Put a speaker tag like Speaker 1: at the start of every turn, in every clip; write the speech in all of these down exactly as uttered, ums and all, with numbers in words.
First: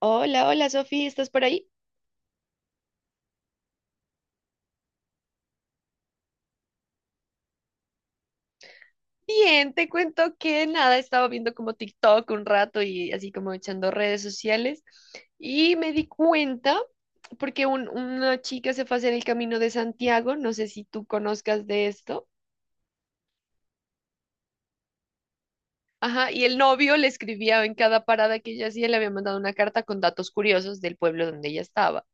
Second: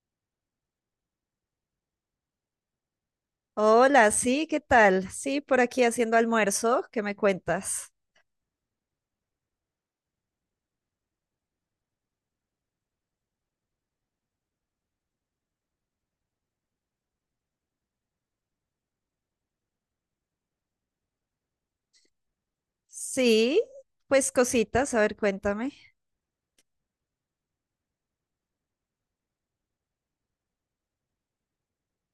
Speaker 1: Hola, hola Sofía, ¿estás por ahí?
Speaker 2: Hola, sí, ¿qué tal? Sí, por aquí haciendo almuerzo, ¿qué me cuentas?
Speaker 1: Bien, te cuento que nada, estaba viendo como TikTok un rato y así como echando redes sociales y me di cuenta porque un- una chica se fue a hacer el Camino de Santiago, no sé si tú conozcas de esto,
Speaker 2: Sí, pues cositas, a ver, cuéntame.
Speaker 1: ajá, y el novio le escribía en cada parada que ella hacía, le había mandado una carta con datos curiosos del pueblo donde ella estaba.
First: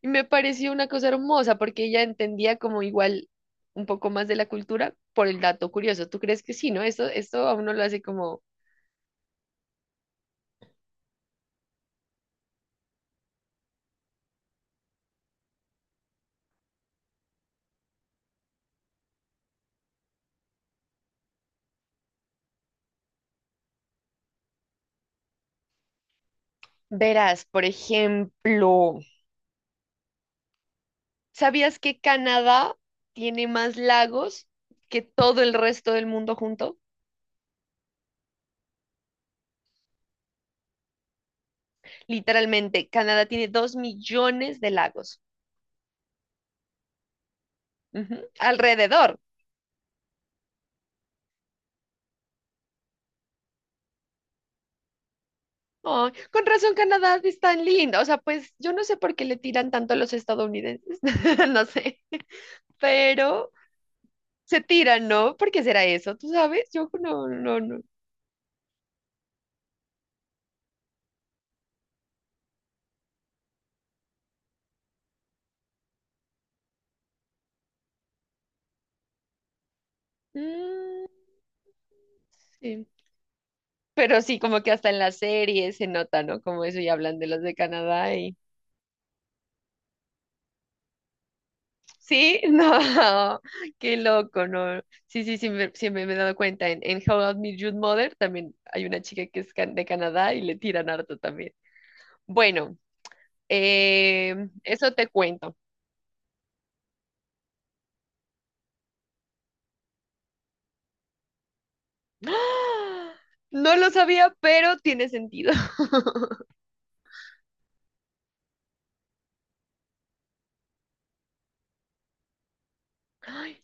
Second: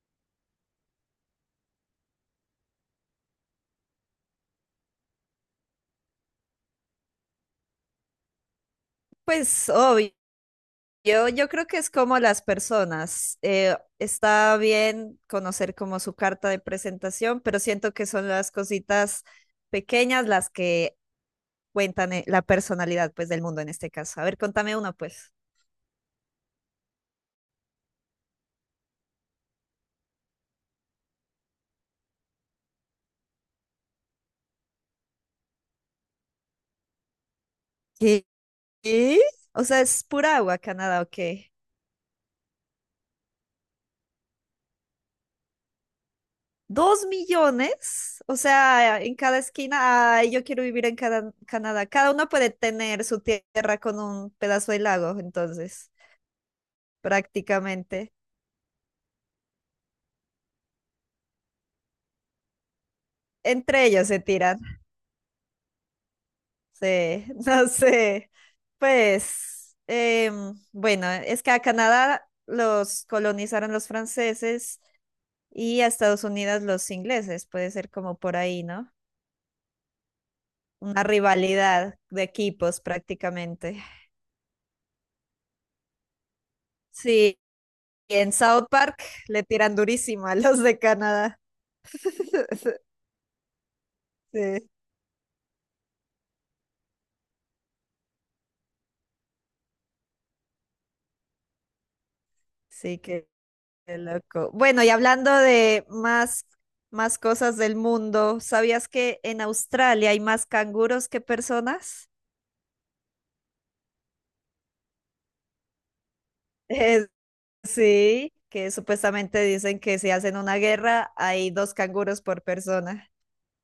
Speaker 1: Y me pareció una cosa hermosa porque ella entendía como igual un poco más de la cultura por el dato curioso. ¿Tú crees que sí, no? Esto, esto a uno lo hace como...
Speaker 2: Pues obvio, yo creo que es como las personas. eh, está bien conocer como su carta de presentación, pero siento que son las cositas pequeñas las que cuentan eh, la personalidad pues del mundo en este caso. A ver, contame uno pues.
Speaker 1: Verás, por ejemplo, ¿sabías que Canadá tiene más lagos que todo el resto del mundo junto?
Speaker 2: ¿Qué? ¿Qué? O sea, ¿es pura agua Canadá o qué?
Speaker 1: Literalmente, Canadá tiene dos millones de lagos.
Speaker 2: Dos
Speaker 1: Ujú,
Speaker 2: millones, o sea, en
Speaker 1: alrededor.
Speaker 2: cada esquina, ay, yo quiero vivir en cada, Canadá. Cada uno puede tener su tierra con un pedazo de lago, entonces,
Speaker 1: Ay, con razón, Canadá es tan lindo. O
Speaker 2: prácticamente.
Speaker 1: sea, pues yo no sé por qué le tiran tanto a los estadounidenses, no sé, pero
Speaker 2: Entre ellos se tiran.
Speaker 1: se tiran, ¿no? ¿Por qué será eso? ¿Tú sabes? Yo
Speaker 2: Sí,
Speaker 1: no, no,
Speaker 2: no
Speaker 1: no.
Speaker 2: sé. Pues, em, bueno, es que a Canadá los colonizaron los franceses y a Estados Unidos los ingleses. Puede ser como por ahí, ¿no? Una
Speaker 1: Mm,
Speaker 2: rivalidad de equipos
Speaker 1: sí.
Speaker 2: prácticamente.
Speaker 1: Pero sí, como que hasta en las series se nota, ¿no? Como eso, y hablan de
Speaker 2: Sí,
Speaker 1: los de Canadá
Speaker 2: y en
Speaker 1: y...
Speaker 2: South Park le tiran durísimo a los de Canadá.
Speaker 1: Sí, no, qué loco,
Speaker 2: Sí,
Speaker 1: ¿no? Sí, sí, sí, me- siempre me he dado cuenta. En, en How I Met Your Mother también hay una chica que es can- de Canadá y le tiran harto también. Bueno,
Speaker 2: sí, qué, qué
Speaker 1: eh,
Speaker 2: loco. Bueno, y
Speaker 1: eso te
Speaker 2: hablando
Speaker 1: cuento.
Speaker 2: de más, más cosas del mundo, ¿sabías que en Australia hay más canguros que personas?
Speaker 1: ¡Ah! No lo sabía, pero tiene sentido.
Speaker 2: Eh, sí, que supuestamente dicen que si hacen una guerra hay dos canguros por persona.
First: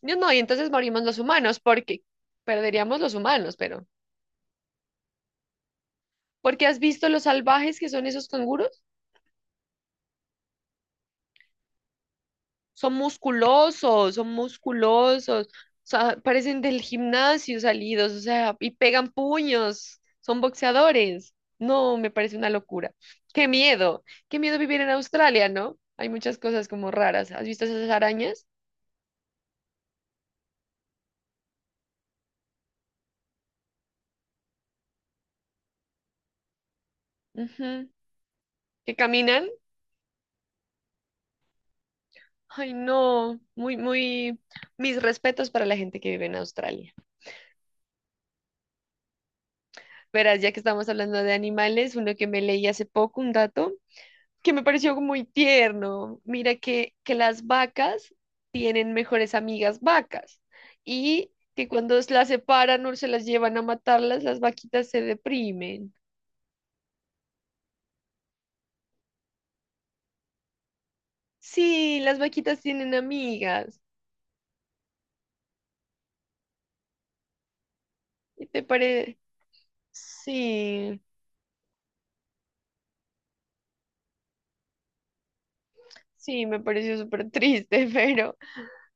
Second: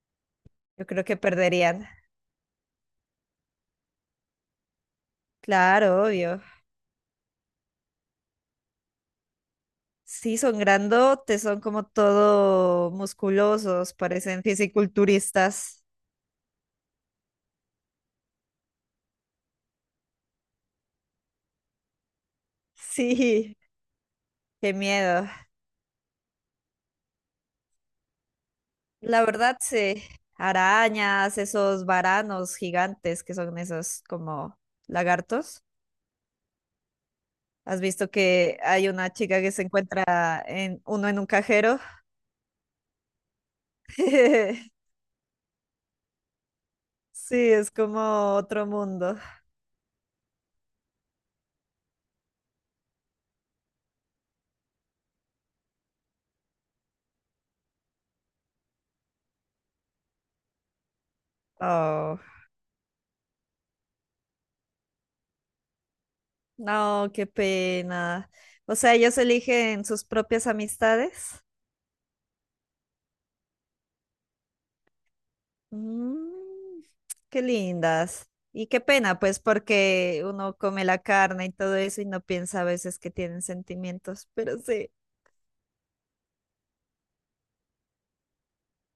Speaker 1: No, no, y entonces
Speaker 2: Yo
Speaker 1: morimos
Speaker 2: creo
Speaker 1: los
Speaker 2: que
Speaker 1: humanos
Speaker 2: perderían.
Speaker 1: porque perderíamos los humanos, pero...
Speaker 2: Claro, obvio.
Speaker 1: ¿Porque has visto los salvajes que son esos canguros?
Speaker 2: Sí, son grandotes, son como todo
Speaker 1: Son
Speaker 2: musculosos,
Speaker 1: musculosos, son
Speaker 2: parecen
Speaker 1: musculosos, o
Speaker 2: fisiculturistas.
Speaker 1: sea, parecen del gimnasio salidos, o sea, y pegan puños, son boxeadores. No, me parece una locura. Qué
Speaker 2: Sí,
Speaker 1: miedo, qué miedo
Speaker 2: qué
Speaker 1: vivir en
Speaker 2: miedo.
Speaker 1: Australia, ¿no? Hay muchas cosas como raras. ¿Has visto esas arañas?
Speaker 2: La verdad, sí. Arañas, esos varanos gigantes que son esos como lagartos. ¿Has
Speaker 1: Ujú,
Speaker 2: visto que hay
Speaker 1: que
Speaker 2: una chica
Speaker 1: caminan.
Speaker 2: que se encuentra en uno en un cajero?
Speaker 1: Ay, no, muy, muy, mis respetos para la gente que vive en Australia.
Speaker 2: Sí, es como otro mundo.
Speaker 1: Verás, ya que estamos hablando de animales, uno que me leí hace poco, un dato, que me pareció muy tierno. Mira que, que las vacas tienen mejores amigas vacas y que cuando
Speaker 2: Oh,
Speaker 1: las separan o se las llevan a matarlas, las vaquitas se deprimen.
Speaker 2: no, qué pena. O sea, ellos eligen sus propias amistades.
Speaker 1: Sí, las vaquitas tienen amigas.
Speaker 2: Mm, qué lindas.
Speaker 1: ¿Y te
Speaker 2: Y qué
Speaker 1: parece?
Speaker 2: pena, pues, porque uno come la
Speaker 1: Sí,
Speaker 2: carne y todo eso y no piensa a veces que tienen sentimientos, pero sí.
Speaker 1: sí, me pareció súper triste, pero,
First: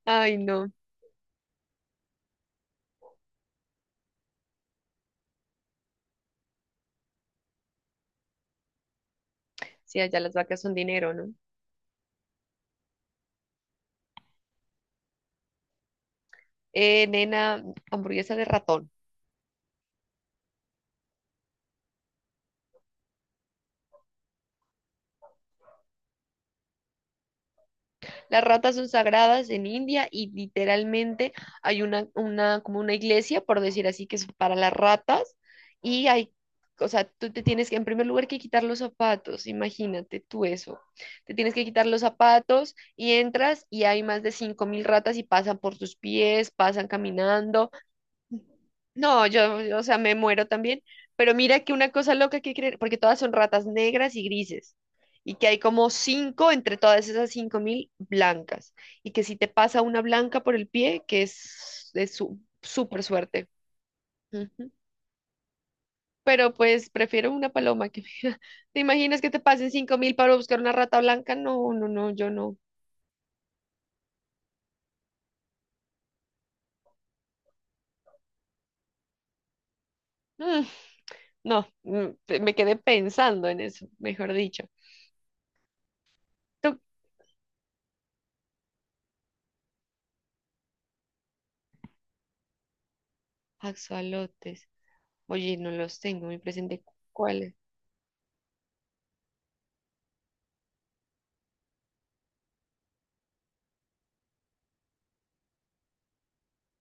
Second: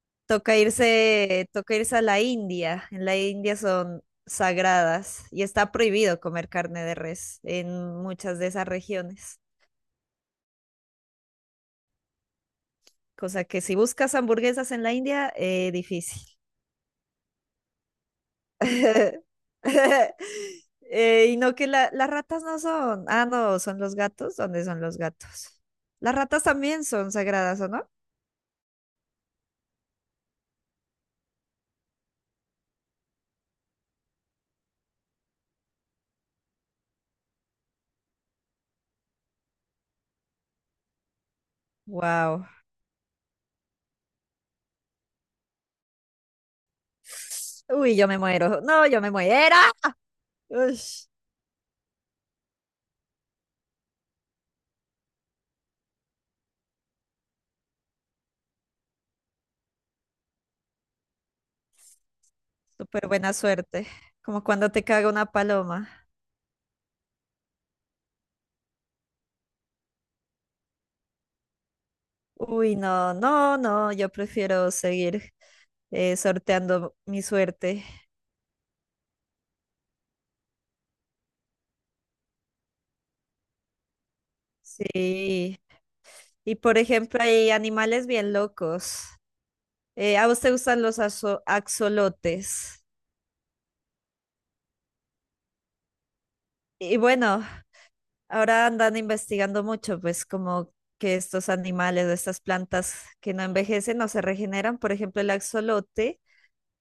Speaker 1: ay,
Speaker 2: Toca
Speaker 1: no.
Speaker 2: irse, toca irse a la India. En la India son sagradas y está prohibido comer carne de res en muchas de esas regiones.
Speaker 1: Sí, allá las vacas son dinero, ¿no?
Speaker 2: Cosa que si buscas hamburguesas en la India, eh, difícil.
Speaker 1: Eh, nena, hamburguesa de ratón.
Speaker 2: Eh, y no que la- las ratas no son. Ah, no, son los gatos. ¿Dónde son los gatos? Las ratas también son sagradas, ¿o no?
Speaker 1: Las ratas son sagradas en India y literalmente hay una, una, como una iglesia, por decir así, que es para las ratas y hay... O sea, tú te tienes que, en primer lugar, que quitar los zapatos, imagínate tú eso. Te tienes que quitar los
Speaker 2: Wow.
Speaker 1: zapatos y entras y hay más de cinco mil ratas y pasan por tus pies, pasan caminando,
Speaker 2: Uy, yo me muero. No, yo me
Speaker 1: no,
Speaker 2: muero.
Speaker 1: yo, yo, o sea, me muero también.
Speaker 2: Ush,
Speaker 1: Pero mira que una cosa loca que creen, porque todas son ratas negras y grises, y que hay como cinco entre todas esas cinco mil blancas, y que si te pasa una blanca por el pie, que es, es su- súper
Speaker 2: súper buena
Speaker 1: suerte.
Speaker 2: suerte. Como
Speaker 1: Ujú.
Speaker 2: cuando te caga una paloma.
Speaker 1: Pero pues prefiero una paloma que... ¿Te imaginas que te pasen cinco mil para buscar una rata blanca? No, no, no, yo no.
Speaker 2: Uy, no, no, no. Yo prefiero seguir eh, sorteando mi suerte.
Speaker 1: Mm, no, mm, pe- me quedé pensando en eso, mejor dicho.
Speaker 2: Sí. Y
Speaker 1: Tú...
Speaker 2: por ejemplo, hay animales bien locos. Eh, ¿a vos te gustan los azo- axolotes?
Speaker 1: Axolotes. Oye, no los tengo muy presente.
Speaker 2: Y bueno,
Speaker 1: ¿Cuáles?
Speaker 2: ahora andan investigando mucho, pues como que estos animales o estas plantas que no envejecen o se regeneran. Por ejemplo, el axolote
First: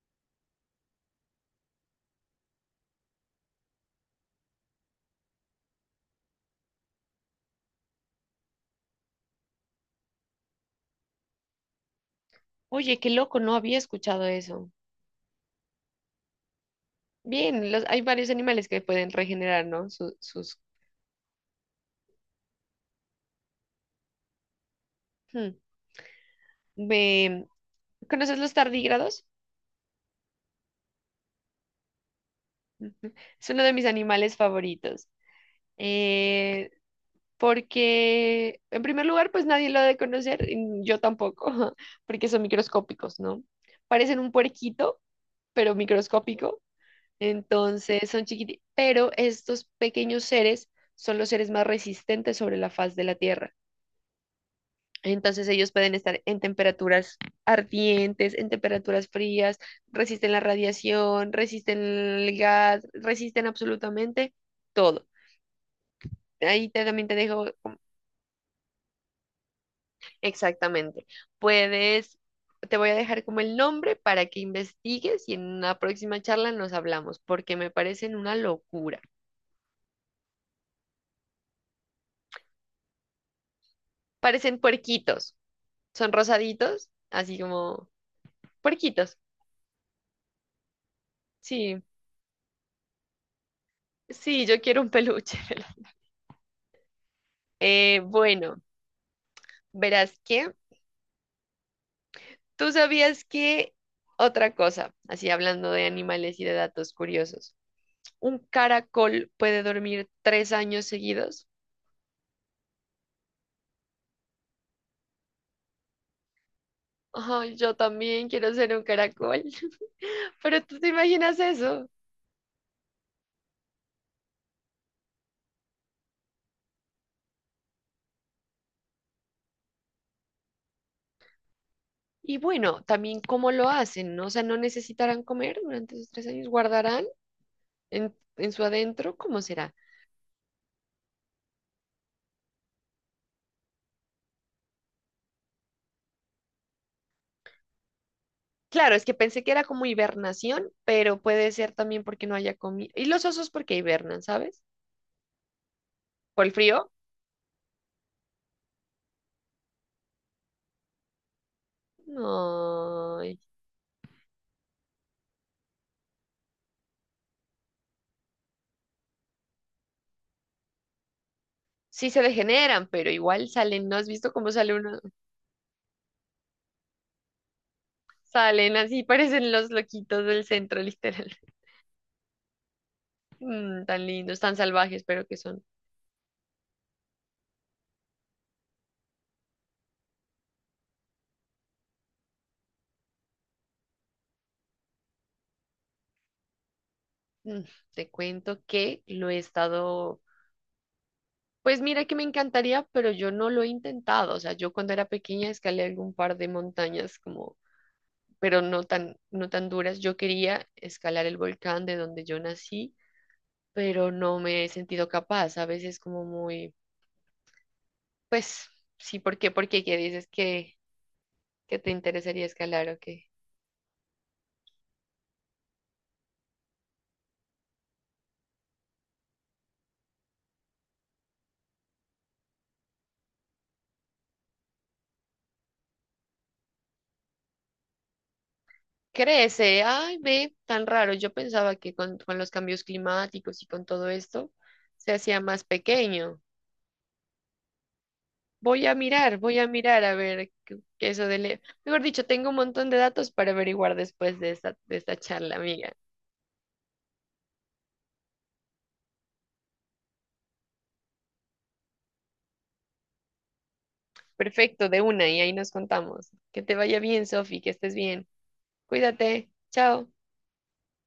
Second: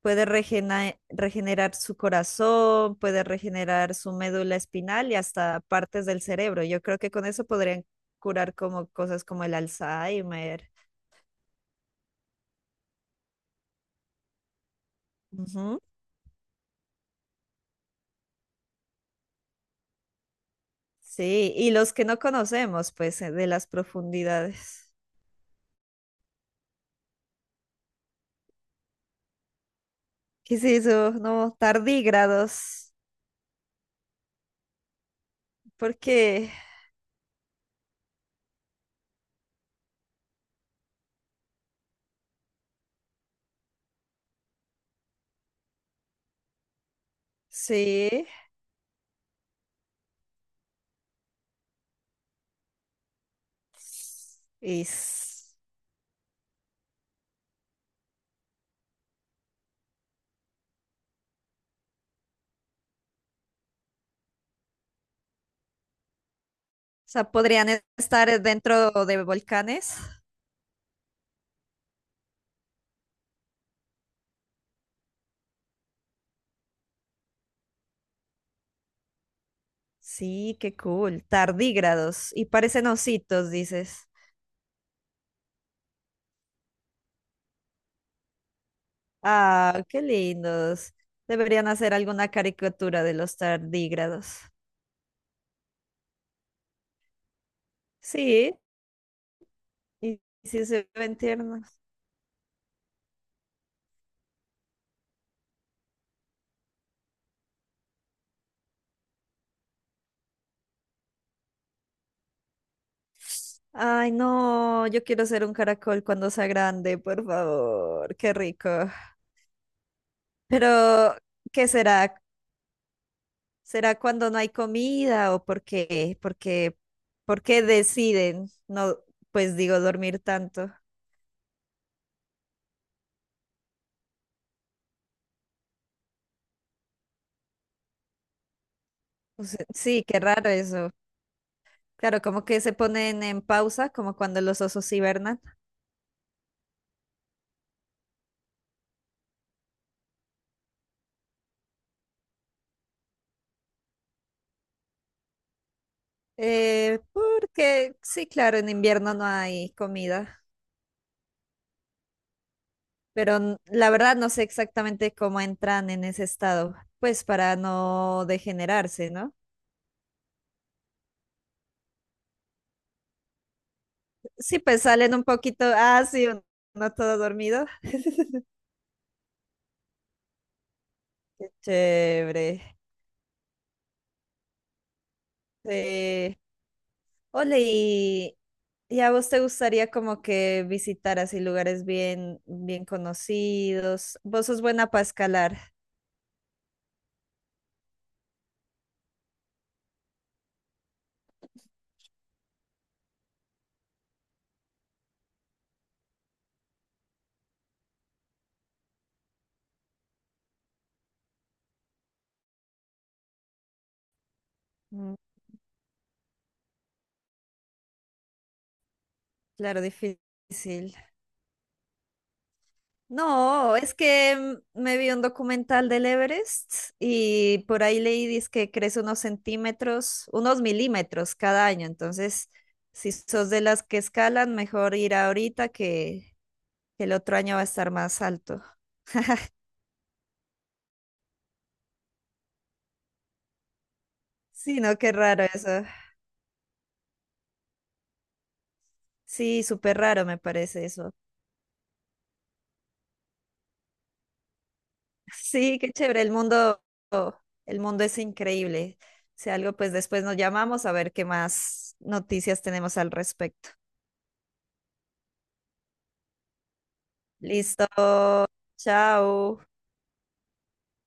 Speaker 2: puede regena- regenerar su corazón, puede regenerar su médula espinal y hasta partes del cerebro. Yo creo que con eso podrían curar como cosas como el Alzheimer.
Speaker 1: Oye, qué loco, no había escuchado eso.
Speaker 2: Ujú.
Speaker 1: Bien, los, hay varios animales que pueden regenerar, ¿no? Su- sus...
Speaker 2: Sí, y los que no conocemos, pues, eh, de las profundidades.
Speaker 1: Hmm. Ve, ¿conoces los tardígrados?
Speaker 2: ¿Qué es eso? No, tardígrados.
Speaker 1: Ujú. Es uno de mis animales favoritos.
Speaker 2: Porque
Speaker 1: Eh, porque, en primer lugar, pues nadie lo ha de conocer, y yo tampoco, porque son microscópicos, ¿no? Parecen un puerquito, pero microscópico. Entonces son
Speaker 2: sí,
Speaker 1: chiquititos, pero estos pequeños seres son los seres más resistentes sobre la faz de la Tierra. Entonces
Speaker 2: es...
Speaker 1: ellos pueden estar en temperaturas ardientes, en temperaturas frías, resisten la radiación, resisten el gas, resisten absolutamente todo. Ahí te- también
Speaker 2: o
Speaker 1: te
Speaker 2: sea,
Speaker 1: dejo
Speaker 2: podrían
Speaker 1: como...
Speaker 2: estar dentro de volcanes.
Speaker 1: exactamente. Puedes, te voy a dejar como el nombre para que investigues y en una próxima charla nos hablamos, porque me parecen una locura.
Speaker 2: Sí, qué cool. Tardígrados. Y parecen ositos, dices.
Speaker 1: Parecen puerquitos. Son rosaditos, así como puerquitos.
Speaker 2: Ah, qué lindos. Deberían
Speaker 1: Sí,
Speaker 2: hacer alguna caricatura de los tardígrados.
Speaker 1: sí, yo quiero un peluche. Vela. Eh, bueno,
Speaker 2: Sí, y
Speaker 1: verás
Speaker 2: y
Speaker 1: que
Speaker 2: sí se ven tiernos.
Speaker 1: tú sabías que otra cosa, así hablando de animales y de datos curiosos, un caracol puede dormir tres años seguidos.
Speaker 2: Ay, no, yo quiero ser un caracol cuando sea grande, por
Speaker 1: Ay, yo
Speaker 2: favor.
Speaker 1: también
Speaker 2: Qué
Speaker 1: quiero
Speaker 2: rico.
Speaker 1: ser un caracol, pero tú te
Speaker 2: Pero,
Speaker 1: imaginas
Speaker 2: ¿qué
Speaker 1: eso.
Speaker 2: será? ¿Será cuando no hay comida o por qué? ¿Por qué, por qué deciden no, pues digo, dormir tanto?
Speaker 1: Y bueno, también cómo lo hacen, ¿no? O sea, no necesitarán comer durante esos tres años, guardarán en, en su adentro, ¿cómo
Speaker 2: O sea,
Speaker 1: será?
Speaker 2: sí, qué raro eso. Claro, como que se ponen en pausa, como cuando los osos hibernan.
Speaker 1: Claro, es que pensé que era como hibernación, pero puede ser también porque no haya comido. Y los osos porque hibernan, ¿sabes? ¿Por el frío?
Speaker 2: Eh, porque sí, claro, en invierno no hay comida,
Speaker 1: No.
Speaker 2: pero n- la verdad no sé exactamente cómo entran en ese estado, pues para no degenerarse, ¿no?
Speaker 1: Sí se degeneran, pero igual salen. ¿No has visto cómo
Speaker 2: Sí,
Speaker 1: sale
Speaker 2: pues
Speaker 1: uno?
Speaker 2: salen un poquito, ah, sí, un- uno todo dormido.
Speaker 1: Salen así, parecen los loquitos del centro, literal.
Speaker 2: Qué chévere.
Speaker 1: Mm, tan lindos, tan salvajes, pero que son.
Speaker 2: Eh, Ole, ¿y, y a vos te gustaría como que visitar así lugares bien, bien conocidos? Vos sos buena para escalar.
Speaker 1: Mm, te cuento que lo he estado. Pues mira que me encantaría, pero yo no lo he intentado. O sea, yo cuando era pequeña escalé algún par de montañas como... pero no tan, no tan duras. Yo quería escalar el volcán de donde yo nací, pero no me he sentido
Speaker 2: Mm,
Speaker 1: capaz. A veces como muy, pues, sí, ¿por qué? ¿Por
Speaker 2: claro,
Speaker 1: qué? ¿Qué dices que,
Speaker 2: difícil.
Speaker 1: que te interesaría escalar o qué?
Speaker 2: No, es que mm, me vi un documental del Everest y por ahí leí dizque que crece unos centímetros, unos milímetros cada año. Entonces, si sos de las que escalan, mejor ir ahorita que, que el otro año va a estar más alto.
Speaker 1: Crece, ay, ve, tan raro. Yo pensaba que con, con los cambios climáticos y con todo esto
Speaker 2: Sí, no,
Speaker 1: se
Speaker 2: qué
Speaker 1: hacía
Speaker 2: raro
Speaker 1: más
Speaker 2: eso.
Speaker 1: pequeño. Voy a mirar, voy
Speaker 2: Sí,
Speaker 1: a
Speaker 2: súper
Speaker 1: mirar a
Speaker 2: raro me
Speaker 1: ver qué
Speaker 2: parece
Speaker 1: qué
Speaker 2: eso.
Speaker 1: eso de... le- Mejor dicho, tengo un montón de datos para averiguar después de esta, de esta charla,
Speaker 2: Sí,
Speaker 1: amiga.
Speaker 2: qué chévere, el mundo, el mundo es increíble. Si algo, pues después nos llamamos a ver qué más noticias tenemos al respecto.
Speaker 1: Perfecto, de una, y ahí nos contamos. Que te vaya bien, Sofi, que
Speaker 2: Listo,
Speaker 1: estés bien. Cuídate.
Speaker 2: chao.
Speaker 1: Chao.